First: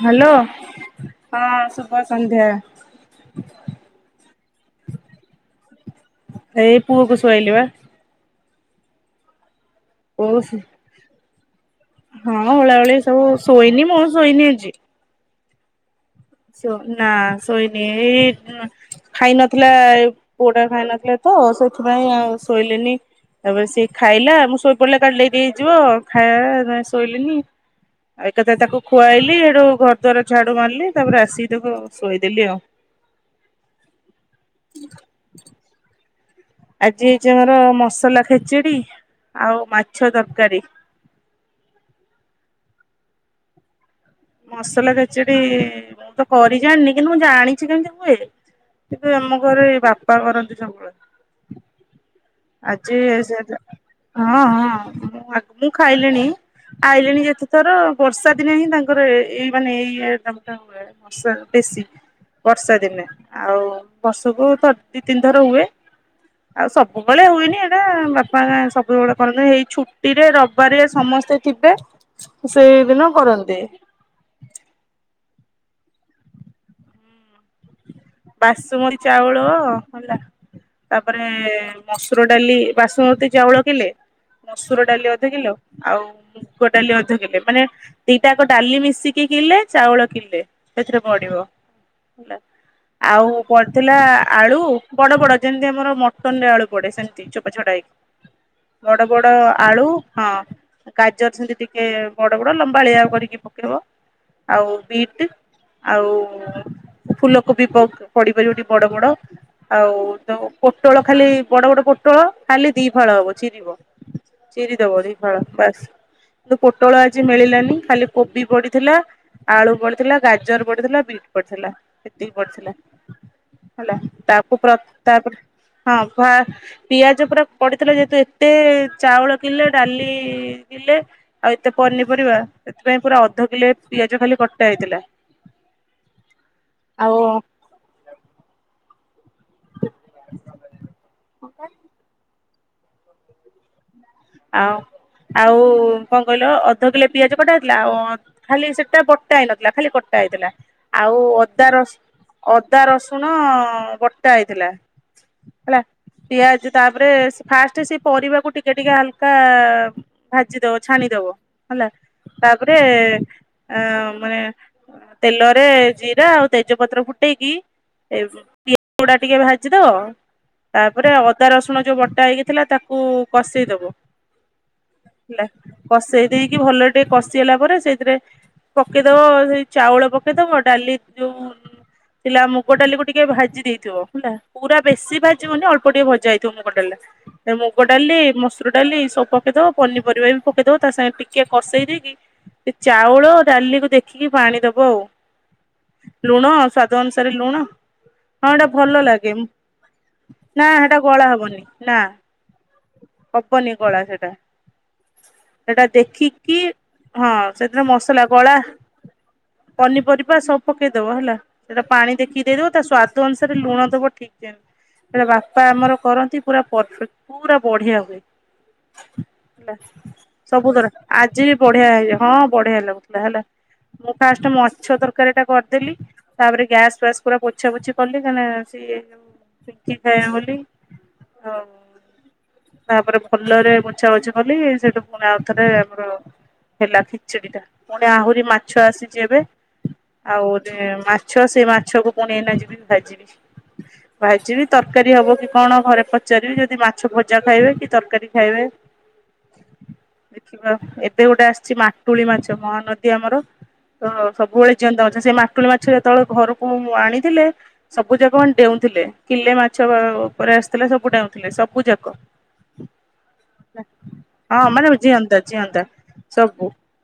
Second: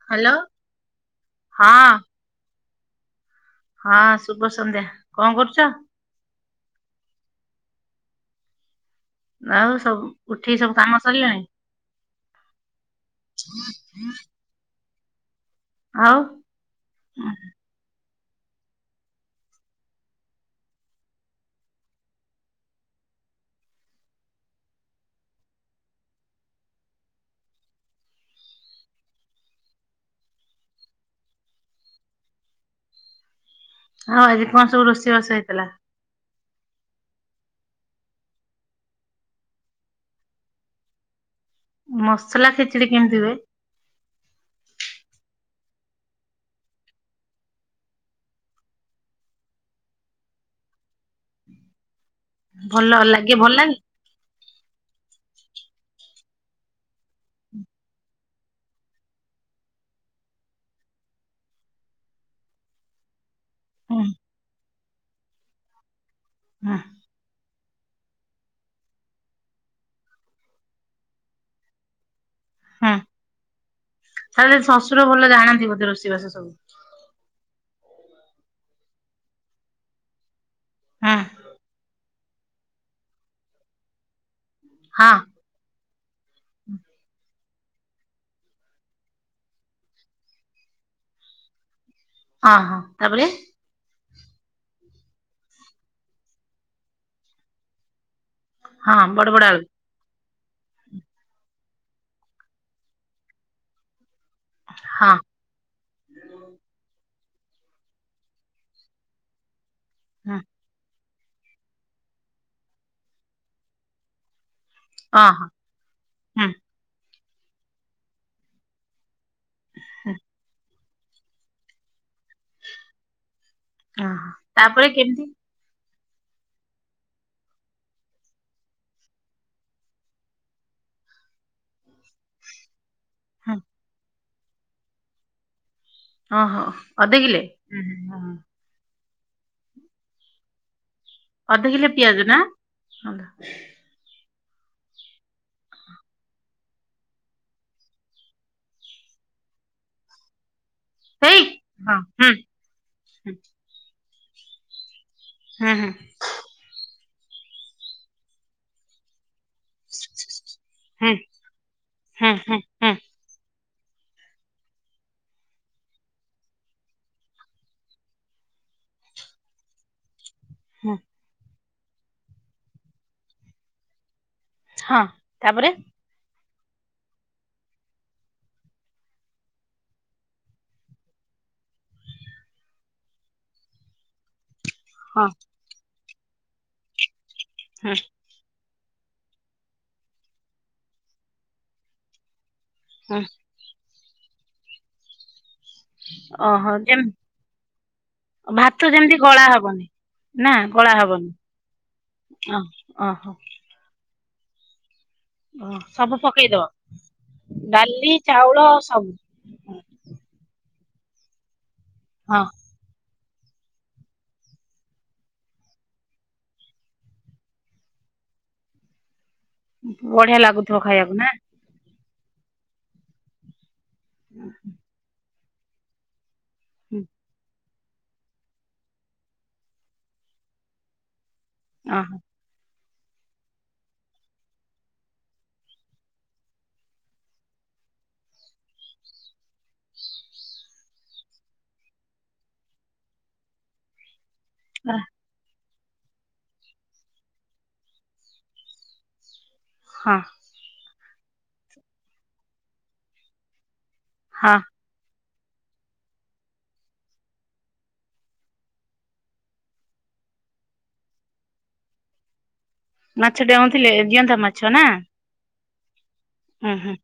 Hello ହଁ ସୁଭଷ ସନ୍ଧ୍ୟା। ହଁ ଶୁଭ ସନ୍ଧ୍ୟା କଣ କରୁଛ? ଏଇ ପୁଅକୁ ଶୁଆଇଲି ବା। ଆଉ ସବୁ ପୁଅକୁ ଉଠିକି ଶୋ ସବୁ କାମ ସରିଲାଣି? ହଁ ଓଳା ହଳି ସବୁ ଶୋଇନି ମୁଁ ଶୋଇନି ଆଜି। ଆଉ ନା ଶୋଇ ନି ଏଇ ଖାଇ ନଥିଲା ଏ ପୁଅଟା ଖାଇ ନଥିଲା ତ ସେଥିପାଇଁ ଆଉ ଶୋଇଲିନି ତାପରେ ସିଏ ଖାଇଲା ମୁଁ ଶୋଇ ପଡିଲା କାଳେ ଲେଟ୍ ହେଇଯିବ ଖାଇବା ଶୋଇଲିନି। ଆଉ ଏକାଥରେ ତାକୁ ଖୁଆଇଲି ଏଡୁ ଘର ଦ୍ଵାର ଝାଡୁ ମାରିଲି। ତାପରେ ଆସିକି ତାକୁ ଶୋଇଦେଲି ଆଉ। ଆଉ ଆଜି କଣ ସବୁ ରୋଷେଇବାସ ହେଇଥିଲା? ଆଜି ହେଇଛି ଆମର ମସଲା ଖେଚିଡ଼ି ଆଉ ମାଛ ତରକାରୀ। ମସଲା ଖେଚିଡ଼ି କେମିତି ହୁଏ? ମସଲା ଖାଚିଡି ମୁଁ ତ କରି ଜାଣିନି କିନ୍ତୁ ମୁଁ ଜାଣିଛି କେମିତି ହୁଏ। କିନ୍ତୁ ଆମ ଘରେ ବାପା କରନ୍ତି ସବୁବେଳେ। ଭଲ ଆଜି ଲାଗେ ସେ ଭଲ ଲାଗେ ହଁ ହଁ ମୁଁ ଖାଇଲିଣି ଆଇଲିଣି ଯେତେଥର ବର୍ଷା ଦିନେ ହିଁ ତା ଏଇ ମାନେ ଏଇ ଆଇଟମ ଟା ହୁଏ ବର୍ଷା ବେଶୀ ବର୍ଷା ଦିନେ। ଆଉ ହୁଁ ବର୍ଷକୁ ଥ ଦି ତିନି ଥର ହୁଏ ଆଉ ହୁଁ ସବୁ ସବବେଳେ ହୁଏନି ଏଇଟା ବାପା ସବୁବେଳେ କରନ୍ତୁ ଏଇ ଛୁଟି ରେ ରବିବାର ସମସ୍ତେ ଥିବେ ହୁଁ ସେଇଦିନ କରନ୍ତି। ତାହେଲେ ଶଶୁର ଭଲ ଜାଣନ୍ତି ବୋଧେ ରୋଷେଇ ବାସ ସବୁ? ବାସୁମତୀ ଚାଉଳ ହେଲା ହୁଁ ତାପରେ ମସୁର ଡାଲି ବାଶୁମତୀ ଚାଉଳ କିଲେ ମସୁର ହଁ ଡାଲି ଅଧ କିଲୋ ଆଉ ମୁଗଡାଲି ଅଧ କିଲେ ମାନେ ଦିଟାକ ଡାଲି ମିଶିକି କିିଲେ ଚାଉଳ କିିଲେ ସେଥିରେ ପଢିବ ହେଲା। ହଁ ହଁ। ତାପରେ ଆଉ ପଡ଼ି ଥିଲା ଆଳୁ ବଡ଼ବଡ଼ ଯେମିତି ଆମର ମଟନ ରେ ଆଳୁ ପଡ଼େ ସେମିତି। ଚୋପ ଛଡ଼ା ହେଇକି ବଡ ବଡ ଆଳୁ ହଁ ଗାଜର ସେମିତି ଟିକେ ବଡ଼ ବଡ଼ ଲମ୍ବାଳିଆ କରିକି ପକେଇବ ଆଉ ହଁ ବିଟ୍ ଆଉ ଫୁଲକୋବି ପ ପଡ଼ିପାରିବଟି ବଡ଼ ବଡ଼ ଆଉ ତୋ ହୁଁ ପୋଟଳ ଖାଲି ବଡ଼ବଡ଼ ପୋଟଳ ଖାଲି ଦି ଫାଳ ହବ ଚିରିବ। ଚିରି ଦବ ଦି ହଁ ଫାଳ ହଁ ହୁଁ ବାସ ପୋ ଟୋଳ ଆଜି ମିଳିଲାନି ଖାଲି କୋବି ପଡ଼ିଥିଲା ଆଳୁ ପଡ଼ିଥିଲା ଗାଜର ପଡ଼ିଥିଲା ବି ପଡ଼ିଥିଲା ସେତିକି ପଡ଼ିଥିଲା ହେଲା ହଁ ହଁ ତାକୁ ପ୍ର କେମିତି ତାପରେ ହଁ ଭା ପିଆଜ ପୁରା ପଡିଥିଲା ଯେହେତୁ ଏତେ ଚାଉଳ କିିଲେ ଡାଲି କିିଲେ ଆଉ ଏତେ ପନିପରିବା ସେଥିପାଇଁ ପୁରା ଅଧ ହୁଁ କିଲୋ ପିଆଜ ଖାଲି କଟା ହେଇଥିଲା। ଅ ହ ଆଉ ଅଧକିଲେ? [inaudible] ଅଧ କିଲେ ପିଆଜ ନା? ଆଉ ଆଉ କଣ କହିଲ ଅଧ କିଲେ ପିଆଜ କଟା ହେଇଥିଲା ଆଉ ଖାଲି ସେଟା ବଟା ହେଇନଥିଲା ଖାଲି କଟା ହେଇଥିଲା। ଆଉ ହେଇ ଅଦା ରସ ହଁ ହୁଁ ଅଦା ରସୁଣ ବଟା ହେଇଥିଲା। ହୁଁ ହେଲା ହୁଁ ପିଆଜ ତାପରେ ସ ଫାଷ୍ଟ ସେ ପରିବାକୁ ଟିକେ ଟିକେ ହାଲକା ଭାଜି ଦବ ହୁଁ ଛାଣିଦବ ହେଲା ହୁଁ ହୁଁ ତାପରେ ହୁଁ ଆ ମାନେ ତେଲରେ ଜିରା ଆଉ ତେଜପତ୍ର ଫୁଟେଇକି ଏ ପିଆଜ ଗୁଡା ଟିକେ ଭାଜି ଦବ ହୁଁ ତାପରେ ଅଦା ରସୁଣ ଯୋଉ ବଟା ହେଇକି ଥିଲା ତାକୁ କଷେଇ ଦବ। ହଁ ହେଲା ତାପରେ କଷେଇ ଦେଇକି ଭଲରେ ଟିକେ କଷି ହେଲା ପରେ ସେଇଥିରେ ପକେଇଦବ ସେଇ ଚାଉଳ ପକେଇଦବ ଡାଲି ଯୋଉ ଥିଲା ମୁଗ ଡାଲିକୁ ଟିକେ ଭାଜି ଦେଇଥିବ ହେଲା। ପୁରା ବେଶୀ ହଁ ଭାଜିବନି ଅଳ୍ପ ଟିକେ ଭଜା ହେଇଥିବ ମୁଗ ଡାଲା ମୁଗ ହୁଁ ଡାଲି ମସ୍ ଡାଲି ସବୁ ପକେଇଦବ ପନିପରିବା ବି ପକେଇ ଦବ ତା ସାଙ୍ଗେ ଟିକେ କଷେଇ ଦେଇକି ସେ ହୁଁ ଚାଉଳ ଡାଲିକୁୁ ଦେଖିକି ପାଣି ଦବ ଆଉ ଲୁଣ ଓହୋ ସ୍ୱାଦ ଯେମ୍ ଅନୁସାରେ ଲୁଣ ହଁ ଏଇଟା ଭାତ ଭଲ ଯେମିତି ଲାଗେ ଗଳା ହବନି ନା ସେଟା ଗଳା ହବନି ନା। ଓ ଓହୋ। ପନି କଳା ସେଟା। ଓ ସେଟା ସବୁ ଦେଖିକି ପକେଇଦବ ହଁ ସେଦିନ ଡାଲି ମସଲା କଳା ଚାଉଳ ସବୁ ପନିପରିବା ସବୁ ପକେଇଦବ ହେଲା ସେଟା ପାଣି ହଁ ଦେଖି ଦେଇଦବ ତା ସ୍ୱାଦ ଅନୁସାରେ ଲୁଣ ଦବ ଠିକ ଯେମତି ବାପା ଆମର କରନ୍ତି ପୁରା ପରଫେକ୍ଟ ପୁରା ବଢିଆ ହୁଏ। ହେଲା ବଢିଆ ଲାଗୁଥିବ ସବୁଥର ଖାଇବାକୁ ନା ଆଜି ବି ବଢିଆ ହେଇଯ ହଁ ବଢିଆ ଲାଗୁଥିଲା ହେଲା। ମୁଁ ଫାଷ୍ଟ ମାଛ ତରକାରୀ ଟା କରିଦେଲି। ତାପରେ ହୁଁ ଗ୍ୟାସଫ୍ୟାସ ପୁରା ପୋ ଛା ପୁଛି କଲି କାନା ସିଏ [unintelligible] ଖାଏ ବୋଲି ଆଉ ଓ ହୋ। ତାପରେ ଭଲରେ ପୋଛା ପୋଛି କଲି ସେଠୁ ପୁଣି ଆଉ ଥରେ ଆମର ହେଲା ଖିଚିଡି ଟା ପୁଣି ଆହୁରି ମାଛ ଆସିଚି ଏବେ। ଆଉ ଗୋଟେ ମାଛ ସେଇ ମାଛକୁ ପୁଣି ଏନା ଯିବି ଭାଜିବି। ଭାଜିବି ତରକାରୀ ହବ କି କଣ ଘରେ ପଚାରିବି ଯଦି ମାଛ ଭଜା ଖାଇବେ କି ତରକାରୀ ଖାଇବେ ହଁ। ଦେଖିବା। ଏବେ ଗୋଟେ ଆସଚି ମାଟୁଳି ମାଛ। ମହାନଦୀ ଆମର ତ ହଁ ସବୁବେଳେ ଜିଅନ୍ତା ମାଛ। ସେ ମାଟୁଳି ମାଛ ଯେତଳେ ଘରକୁ ଆଣିଥିଲେ ସବୁ ଯାକ ମାନେ ଡେଉଁଥିଲେ। କିଲେ ମାଛ ବା ଉପରେ ଆସିଥିଲା ସବୁ ଡେଉଁଥିଲେ ସବୁ ଯାକ। ମାଛ ଡେଉଁ ହଁ ମାନେ ଜିଅନ୍ତା ଜିଅନ୍ତା ସବୁ। ହୁଁ ହୁଁ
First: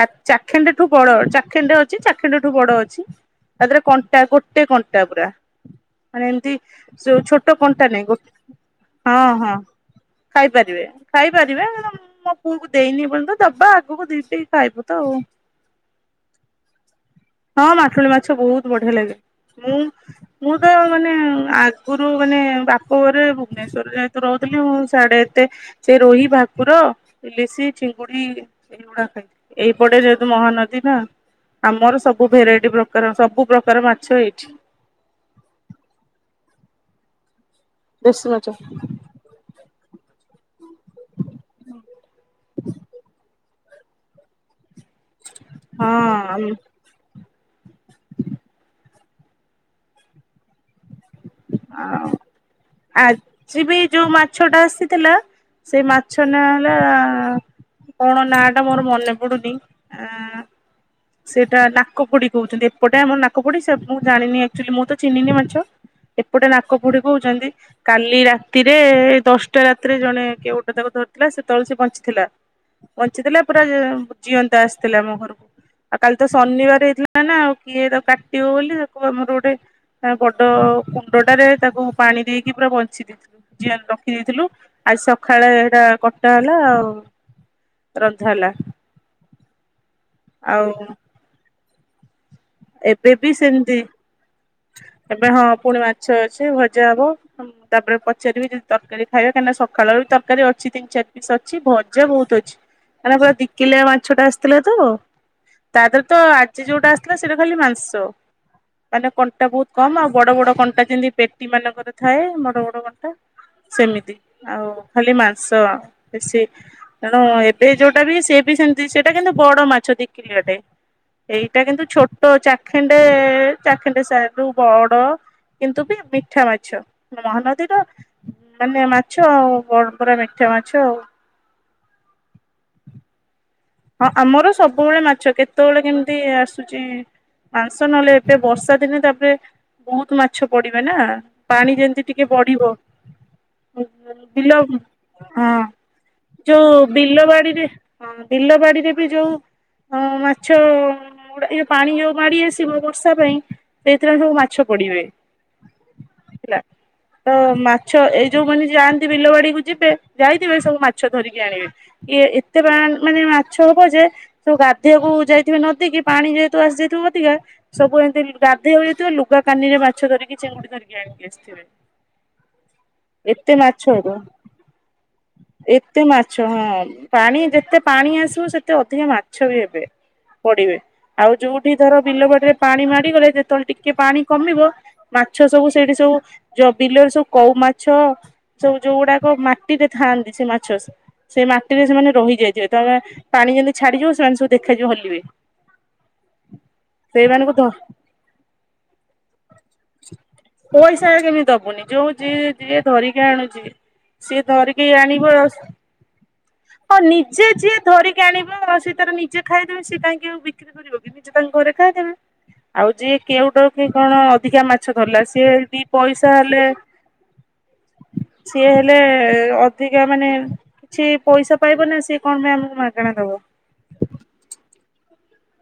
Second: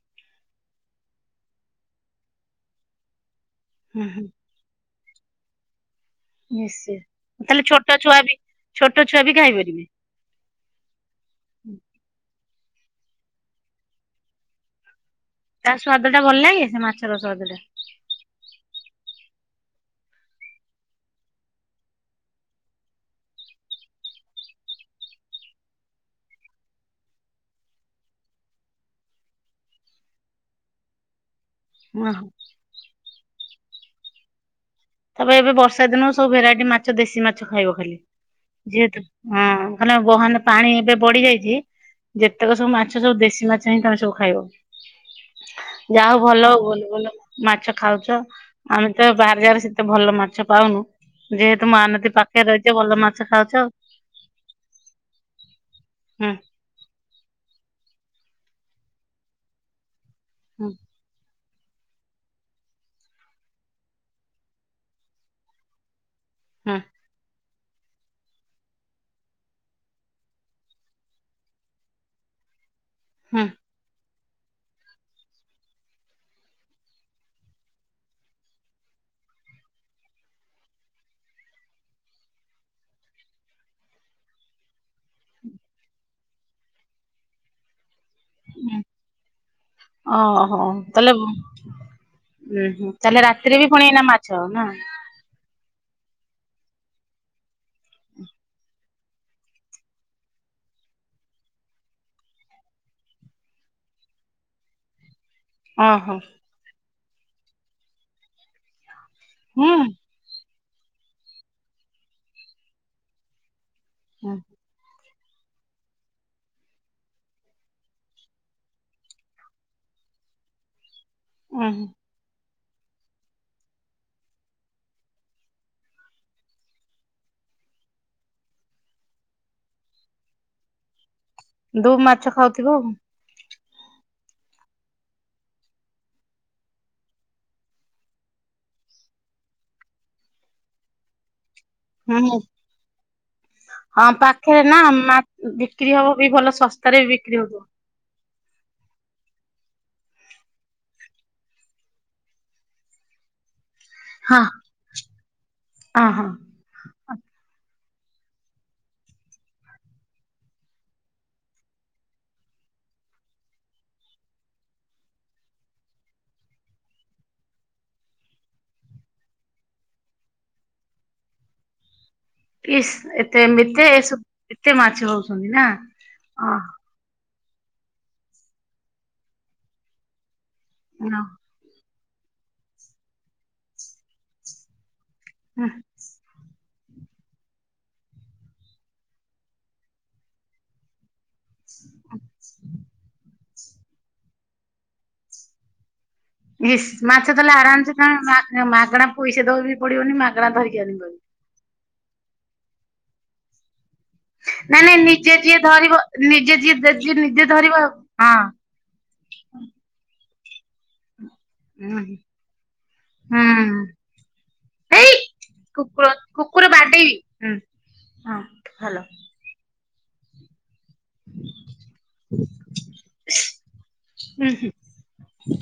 ହ ଚାଖେଣ୍ଡେ ଠୁ ବଡ ଚାଖେଣ୍ଡେ ଅଛି ଚାଖେଣ୍ଡ ଠୁ ବଡ ଅଛି। ତ ଦିହରେ ହୁଁ ହୁଁ କଣ୍ଟା ଗୋଟେ କଣ୍ଟା ପୁରା। ମାନେ ଏମିତି ନିଶ୍ଚୟ ସେଉ ଛୋଟ ତାହେଲେ କଣ୍ଟା ନାଇ ଛୁଆ ବି ଛୋଟ ଛୁଆ ହଁ ବି ହଁ। ଖାଇପାରିବେ ଖାଇପାରିବେ ଖାଇପାରିବେ ମୋ ପୁଅକୁ ଦେଇନି ଏପନ୍ତ ଦବା ଆଗକୁ ଦି ଟିକି ଖାଇବୁ ତ ଆଉ। ତା ସ୍ଵାଦ ଟା ଭଲ ଲାଗେ ସେ ମାଛର ସ୍ଵାଦ ଟା? ହଁ ମାଟୁଳି ମାଛ ବହୁତ ବଢିଆ ଲାଗେ। ମୁଁ ମୁଁ ତ ମାନେ ଆଗରୁ ମାନେ ବାପ ଘରେ ଭୁବନେଶ୍ଵରରେ ଯେହେତୁ ରହୁଥିଲି ମୁଁ ସାଡେ ଏତେ ସେ ରୋହି ଭାକୁର ଇଲିଶି ଚିଙ୍ଗୁଡି ଖ ପେ ଏଇପଟେ ଯେହେତୁ ମହାନଦୀ ନା ଆମର ଓହୋ ସବୁ ଭେରାଇଟି ପ୍ରକାର ସବୁ ପ୍ରକାର ମାଛ ଏଇଠି ତାପରେ ଏବେ ବର୍ଷା ଦିନ ହ ସବୁ ଭେରାଇଟି ମାଛ ଦେଶୀ ମାଛ ଖାଇବ ଖାଲି ଦେଶୀ ମାଛ ଯେହେତୁ ହଁ ଭଲବହାନ ପାଣି ଏବେ ବଢି ଯାଇଛି ଯେତେକ ସବୁ ମାଛ ସବୁ ଦେଶୀ ମାଛ ହିଁ ତମେ ସବୁ ଖାଇବ ଯାହା ହଉ ଭଲ ହଁ ଭଲ ଭଲ ମାଛ ଖାଉଛ ଆମେ ତ ବାହାରି ଯାରେ ସେତେ ଭଲ ମାଛ ପାଉନୁ ଯେହେତୁ ଆଉ ମହାନଦୀ ପାଖରେ ରହିଛ ଭଲ ମାଛ ଖାଉଛ ଆଜି ଆଉ ବି ଯୋଉ ମାଛ ଟା ଆସିଥିଲା ସେ ମାଛ ହୁଁ ନ ହେଲା କଣ ନା ଟା ମୋର ମନେ ପଡୁନି ଆ ହଁ ସେଇଟା ନାକପୋଡି କହୁଛନ୍ତି ଏପଟେ ଆମ ନାକପୋଡି ସେ ମୁଁ ଜାଣିନି ଆକଚୁଆଲି ମୁଁ ତ ଚିହ୍ନିନି ମାଛ ଏପଟେ ନାକ ହୁଁ ଫୁଡି କହୁଛନ୍ତି କାଲି ରାତିରେ ଦଶଟା ରାତିରେ ଜଣେ କେ ଗୋଟେ ତାକୁ ଧରିଥିଲା ସେତେବେଳେ ସେ ବଞ୍ଚିଥିଲା ହୁଁ ବଞ୍ଚିଥିଲା ପୁରା ଜି ଅ ଜିଅନ୍ତା ଆସିଥିଲା ଆମ ଘରକୁ ଆଉ କାଲି ତ ଶନିବାର ହେଇଥିଲା ନା ଆଉ କିଏ ତା କାଟିବ ବୋଲି ତାକୁ ଆମର ଗୋଟେ ତା ବଡ କୁଣ୍ଡ ଟାରେ ତାକୁ ପାଣି ଦେଇକି ପୁରା ବଞ୍ଚି ଦେଇଥା ଜିଅନ୍ତ ରଖିଦେଇଥିଲୁ ଆଜି ସକାଳେ ଏଇଟା କଟା ହେଲା ଆଉ ରନ୍ଧା ହେଲା ଓ ହୋ ଆଉ ତାହେଲେ ଉୁଁ ହୁଁ ଏବେ ତାହେଲେ ରାତିରେ ବି ସେମିତି ପୁଣି ଏଇନା ମାଛ ନା! ଏବେ ହଁ ପୁଣି ମାଛ ଅଛି ଭଜା ହବ, ତାପରେ ପଚାରିବି ଯେ ତରକାରୀ ଖାଇବେ କାହିଁକିନା ସକାଳ ର ବି ତରକାରୀ ଅଛି ତିନି ଚାରି ପିସ୍ ଅଛି ଭଜା ବହୁତ ଅଛି। ମାନେ ପୁରା ଦିକିଲିଆ ମାଛ ଟା ଆସିଥିଲା ତ, ତା ଦେହରେ ତ ଓହୋ ଆଜି ଯୋଉଟା ଆସିଥିଲା ସେଇଟା ଖାଲି ମାଂସ ମାନେ କଣ୍ଟା ହୁଁ ବହୁତ କମ ଆଉ ବଡ଼ ବଡ଼ କଣ୍ଟା ଯେମିତି ପେଟି ମାନଙ୍କର ଥାଏ ବଡ଼ ବଡ଼ କଣ୍ଟା ସେମିତି ହୁଁ ଆଉ ଖାଲି ମାଂସ ବେଶୀ ତେଣୁ ଏବେ ଯୋଉଟା ବି ସେ ବି ସେମିତି ସେଇଟା କିନ୍ତୁ ବଡ ମାଛ ଦିକିଲିଆଟେ। ଏଇଟା ଉଁ କିନ୍ତୁ ହୁଁ ଛୋଟ ଚାଖେଣ୍ଡେ, ଚାଖେଣ୍ଡେ ସା ରୁ ବଡ। କିନ୍ତୁ ବି ମିଠା ମାଛ ମହାନଦୀର ମାନେ ମାଛ ଆଉ ବ ପୁରା ମିଠା ମାଛ ଆଉ। ଦୁମ୍ ମାଛ ଖାଉଥିବ ଆଉ। ହଁ ଆମର ସବୁବେଳେ ମାଛ, କେତେବେଳେ କେମିତି ଆସୁଛି ମାଂସ ନହେଲେ ଏବେ ବର୍ଷା ଦିନେ ତାପରେ ବହୁତ ମାଛ ପଡିବେ ନା ପାଣି ଯେମି ତି ହୁଁ ଟିକେ ହୁଁ। ବଢିବ ହଁ ବିଲ ପାଖରେ ନା ମା ହଁ ବିକ୍ରି ହବ ବି ଭଲ ଯୋଉ ଶସ୍ତାରେ ବି ବିଲ ବିକ୍ରି ହଉଥିବ। ବାଡିରେ ହଁ ବିଲ, ବାଡିରେ ବି ଯୋଉ ହଁ ମାଛ ଗୁଡା ଏ ପାଣି ଯୋଉ ମାଡି ଆସିବ ବର୍ଷା ପାଇଁ ସେଇଥିରେ ସବୁ ହଁ ମାଛ ପଡିବେ, ହଁ ହଁ ହେଲା ତ ମାଛ ଏଇ ଯୋଉ ମାନେ ଯାଆନ୍ତି ବିଲବାଡିକୁୁ ଯିବେ ଯାଇଥିବେ, ସବୁ ମାଛ ଧରିକି ଆଣିବେ। ଏ ଏତେ ମାନେ ମାଛ ହବ ଯେ, ସବୁ ଗାଧେଇବାକୁ ଯାଇଥିବେ ନଦୀ କିି ପାଣି ଯେହେତୁ ଆସିଯାଇଥିବ ଅଧିକା ସବୁ ଏମିତି ଗାଧେଇବାକୁ ଯାଇଥିବେ, ଲୁଗା କାନିରେ ମାଛ ଧରିକି ଚିଙ୍ଗୁଡି ଧରିକି ଆଣିକି ଆସିଥିବେ। ଏତେ ମାଛ ତ, ଏତେ ମାଛ ହଉଛନ୍ତି ନା। ଏତେ ମାଛ ଅ ହଁ ପାଣି ଯେତେ ପାଣି ଆସିବ ସେତେ ଅଧିକା ମାଛ ବି ହେବେ ପଡିବେ। ଆଉ ଯୋଉ ଏଠି ଧର ବିଲ ବାଡିରେ ପାଣି ମାଡିଗଲେ ଯେତେବେଳେ ଟିକେ ପାଣି କମିବ ମାଛ ସବୁ ସେଇଠି ସବୁ ଯୋଉ ବିଲରେ ସବୁ କଉ ମାଛ ସବୁ ଯୋଉ ଗୁଡାକ ମାଟିରେ ଥାଆନ୍ତି ସେ ମାଛ ସେଇ ମାଟିରେ ସେମାନେ ରହିଯାଇଥିବେ ତମେ ପାଣି ଯେମିତି ଛାଡିଯିବ ସେମାନେ ସବୁ ଦେଖାଯିବ ହଲିବେ। ଇସ୍ ମାଛ ତାହେଲେ ସେଇମାନଙ୍କୁ ଧ ଆରାମସେ ତମେ ମାଗ ମାଗଣା ପଇସା ଦବା ବି ପଡିବନି ମାଗଣା ଧରିକି ପଇସା ଆଣିବ। କେମିତି ଦବୁନି? ଯୋଉ ଯି ଯିଏ ଧରିକି ଆଣୁଛି ସିଏ ନାଇଁ ଧରିକି ନାଇଁ ଆଣିବ ନିଜେ ଆଉ ଯିଏ ସି ଧରିବ ନିଜେ ଯିଏ ହଁ ଯିଏ ନି ନିଜେ ଯିଏ ଧରିବ ଧରିକି ହଁ। ଆଣିବ ଆଉ ସେ ତାର ନିଜେ ଖାଇଦେବେ ସିଏ କାହିଁକି ଆଉ ବିକ୍ରି କରିବ କି ନିଜେ ତାଙ୍କ ଘରେ ହୁଁ ଖାଇଦେବେ। ଆଉ ଯିଏ କେଉଟ ହୁଁ କି କଣ ଅଧିକା ମାଛ ଧରିଲା, ସିଏ ଦି ପଇସା ହେଲେ ବି ହୁଁ ହଁ ସିଏ ଭଲ ହେଲେ ଅ ଧିକା ମାନେ କିଛି ପଇସା ପାଇବ ନା ସେ କଣ ପାଇଁ ଆମକୁ ମାଗଣା ଦବ। ହୁଁ ହୁଁ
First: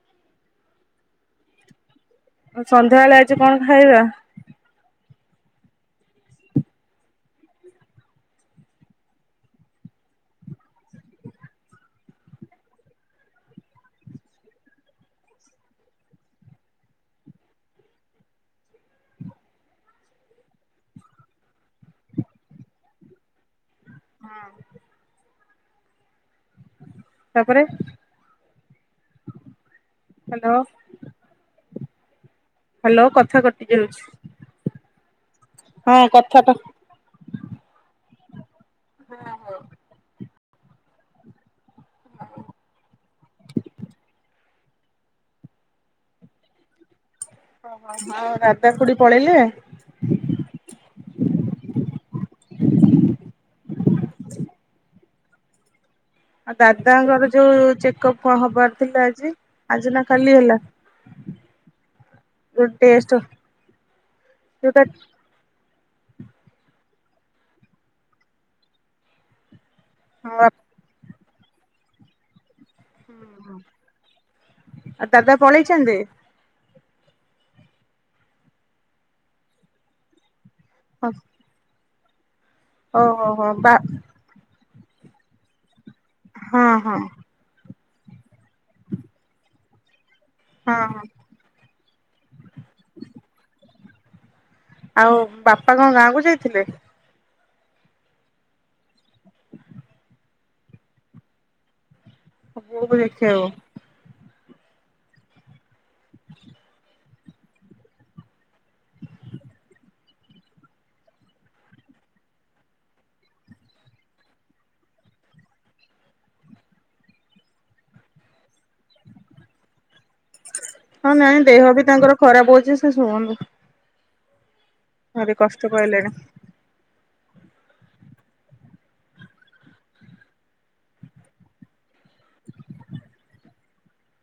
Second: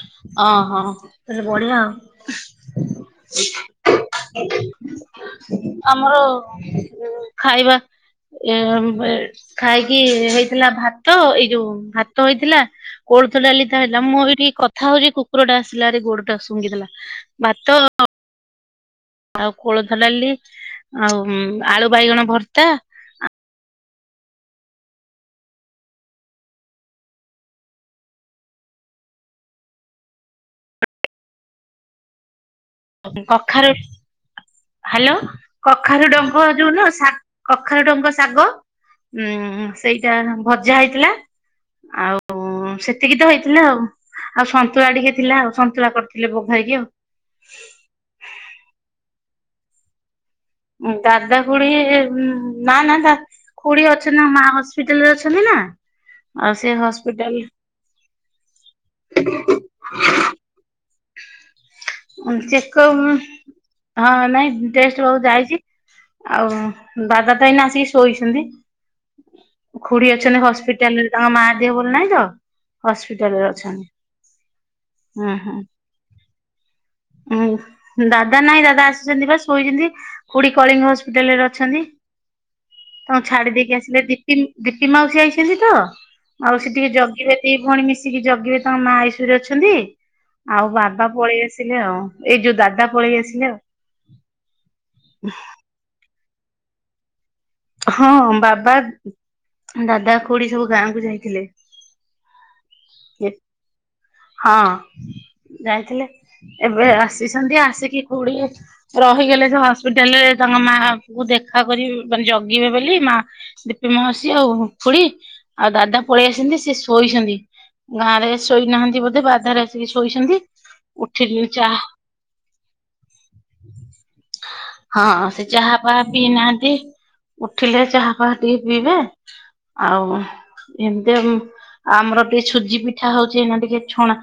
ଅହ ତାହେଲେ ବଢ଼ିଆ ଆଉ। ଆଉ ସନ୍ଧ୍ୟାବେଳେ ଆଜି କଣ ଖାଇବା? ଆମର ଖାଇବା ଏ ବେ ଖାଇକି ହେଇଥିଲା ଭାତ ଏଇ ଯୋଉ ଭାତ ହେଇଥିଲା କୋଳଥ ଡାଲି ଟା ହେଲା, ମୁଁ ଏଇଠି କଥା ହଉଛି କୁକୁର ଟା ଆସିଲା ରା ଗୋଡ଼ଟା ଶୁଂଘୀ ଦେଲା। ଭାତ ଆଉ କୋଳଥ ଡ଼ାଲି ଆଉ ଉମ ଆଳୁ ବାଇଗଣ ଭର୍ତା। ହଁ। ତାପରେ ହ୍ୟାଲୋ। ହ୍ୟାଲୋ କଥା କଟି କଖାରୁ ଯାଉଛି। ହ୍ୟାଲୋ ହଁ କଖାରୁ ଡଙ୍କ କଥାଟା ଯୋଉ ନୁହଁ ସା କଖାରୁ ଡ଼ଙ୍କ ଶାଗ ଉଁ ସେଇଟା ଭଜା ହେଇଥିଲା। ଆଉ ସେତିକି ତ ହେଇଥିଲା ଆଉ। ଆଉ ସନ୍ତୁଳା ଟିକେ ଥିଲା ଆଉ ସନ୍ତୁଳା କରିଥିଲେ ବଘାଇକି ଆଉ। ଆଉ ଦାଦା ଖୁଡ଼ି ପଳେଇଲେ। ଦାଦା ଖୁଡ଼ି ନା ନା ଦା ଖୁଡ଼ି ଅଛନ୍ତି ନା ମା ହସ୍ପିଟାଲ ରେ ଅଛନ୍ତି ନା। ଆଉ ସେ ଦାଦାଙ୍କର ହସ୍ପିଟାଲ ଯୋଉ ଚେକଅପ୍ ହବାର ଥିଲା ଆଜି ଆଜି ନା କାଲି ହେଲା। ଯୋଉ ଚେକଅବ୍ ଟେଷ୍ଟ ହଁ ନାଇଁ ଯୋଉଟା ଟେଷ୍ଟ ହବାକୁ ଯାଇଛି। ଆଉ ଦାଦା ତ ଏଇନା ଆସିକି ଶୋଇଛନ୍ତି। ଖୁଡ଼ି ଅଛନ୍ତି ହଁ ହସ୍ପିଟାଲ ରେ ତାଙ୍କ ମା ଦେହ ଭଲ ନାହିଁ ତ। ହସ୍ପିଟାଲରେ ଅଛନ୍ତି ଉଁ ହୁଁ। ନ୍ଦି ଉଁ ଦାଦା ନାଇଁ ଦାଦା ଆସିଛନ୍ତି ବା ଶୋଇଛନ୍ତି ଖୁଡ଼ି କଳିଙ୍ଗ ହସ୍ପିଟାଲ ରେ ଅଛନ୍ତି। ଓହୋ ତାଙ୍କୁ ହୋ ଛାଡ଼ି ବା ଦେଇକି ଆସିଲେ ଦୀପିନ ଦୀପି ମାଉସୀ ଆଇଛନ୍ତି ତ ହଁ ମାଉସୀ ଟିକେ ହଁ ଜଗିବେ। ଦି ଭଉଣି ମିଶିକି ଜଗିବେ ତାଙ୍କ ମା ଆଇ ସି ଉ ରେ ଅଛନ୍ତି ଆଉ ହଁ ହଁ। ବାବା ପଳେଇ ଆସ୍ ଥିଲେ ଆଉ ଏଇ ଯୋଉ ଦାଦା ପଳେଇ ଆସିଲେ ଆଉ। ଆଉ ବାପା କଣ ଗାଁ କୁ ଯାଇଥିଲେ? ହଁ ବାବା, ଦାଦା, ଖୁଡ଼ି ସବୁ ଗାଁ କୁ ଯାଇଥିଲେ। ମୋ ବୋଉକୁ ଦେଖିବାକୁ। ହଁ ଯାଇଥିଲେ ଏବେ ଆସିଛନ୍ତି ଆସିକି କୋଡ଼ିଏ ରହିଗଲେ ସେ ହସ୍ପିଟାଲ ରେ ତାଙ୍କ ମାଙ୍କୁୁ ଦେଖା କରିଏ ମାନେ ଜଗିବେ ବୋଲି ମା ଦୀପି ମାଉସୀ ଆଉ ଖୁଡ଼ି ଆଉ ଦାଦା ପଳେଇ ଆସିନ୍ତି ସେ ଶୋଇଛନ୍ତି। ଗାଁ ରେ ଶୋଇନାହାନ୍ତି ବୋଧେ ବାଧାରେ ଆସିକି ଶୋଇଛନ୍ତି। ହଁ ନାଇଁ ଉଠିଲି ଦେହ ଚାହା ବି ତାଙ୍କର ଖରାପ ହଉଛି ସେ ଶୁଅନ୍ତୁ। ହଁ ଭାରି ସେ କଷ୍ଟ ଚାହା ଫାହା ପାଇଲେଣି ପିଇ ନାହାନ୍ତି। ଉଠିଲେ ଚାହା ଫାହା ଟିକେ ପିଇବେ। ଆଉ ଏମିତି ଆଉ ଆମର ଟିକେ ସୁଜି ପିଠା ହଉଛି ଏଇନା ଟିକେ ଛୁଣା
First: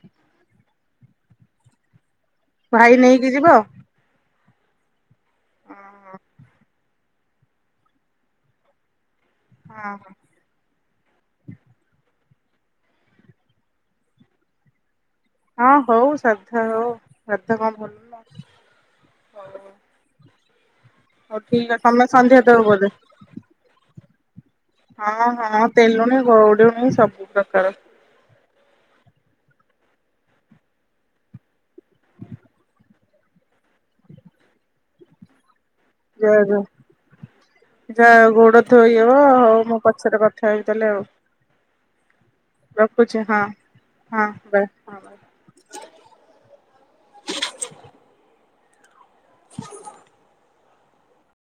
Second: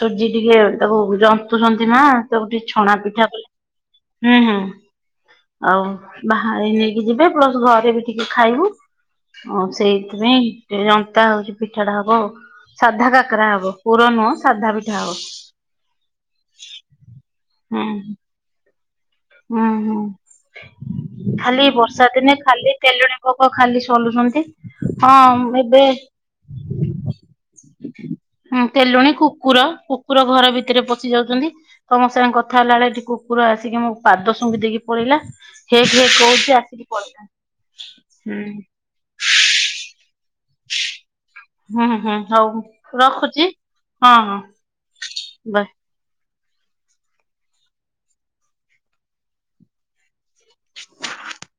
ସୂଜି ଟିକେ ତାକୁ ଜନ୍ତୁଛନ୍ତି ନା। ତାକୁ ଟିକେ ଭାଇ ଛଣା ପିଠା ନେଇକି ବେ ଯିବ ହଁ ହୁଁ ହୁଁ ଆଉ ବାହାଇ ନେଇକି ଯିବେ। ପ୍ଲସ୍ ଘରେ ବି ଟିକେ ଖାଇବୁ ଆଉ ସେଇଥିପାଇଁ। ଜନ୍ତା ହଉଛି ପିଠା ଟା ହବ ଆଉ ସାଧା କାକରା ହବ ପୁର ନୁହଁ ସାଧା ପିଠା ହବ। ହଁ ହଉ ସାଧା ହଉ ସାଧା କଣ ହୁଁ। ଭଲ ହଉ। ହୁଁ ହୁଁ ହଉ ଖାଲି ଠିକ ଅଛି ତମେ ବର୍ଷା ଦିନେ ସନ୍ଧ୍ୟା ଦବ ଖାଲି ବୋଧେ ତେଲୁଣି ପୋକ ଖାଲି ସଲୁଛନ୍ତି। ହଁ ହଁ ତେଲୁଣି ଗଉଡୁଣି ସବୁ ପ୍ରକାର। ହଁ ତେଲୁଣି, କୁକୁର। କୁକୁର ଘର ଭିତରେ ପଶି ଯାଉଛନ୍ତି। ତମ ସାଙ୍ଗେ କଥା ହେଲା ବେଳେ ଏଠି କୁକୁର ଆସିକି ମୋ ପାଦ ଶୁଙ୍ଘି ଦେଇକି ପଳେଇଲା। ହେକ୍ ହେକ୍ ଯା କହୁଛି ଯା ଆସିକି ପଳେଇଲା ଯା ହୁଁ ଗୋଡ ଧୋଇହବ ମୋ ପା ସେଟା କଥା ହେବି ତାହେଲେ ଆଉ। ହୁଁ ହୁଁ ହଉ ରଖୁଛି ହଁ ହଁ ବାଏ। ହଁ ବାଏ। ବାଏ। [inaudible]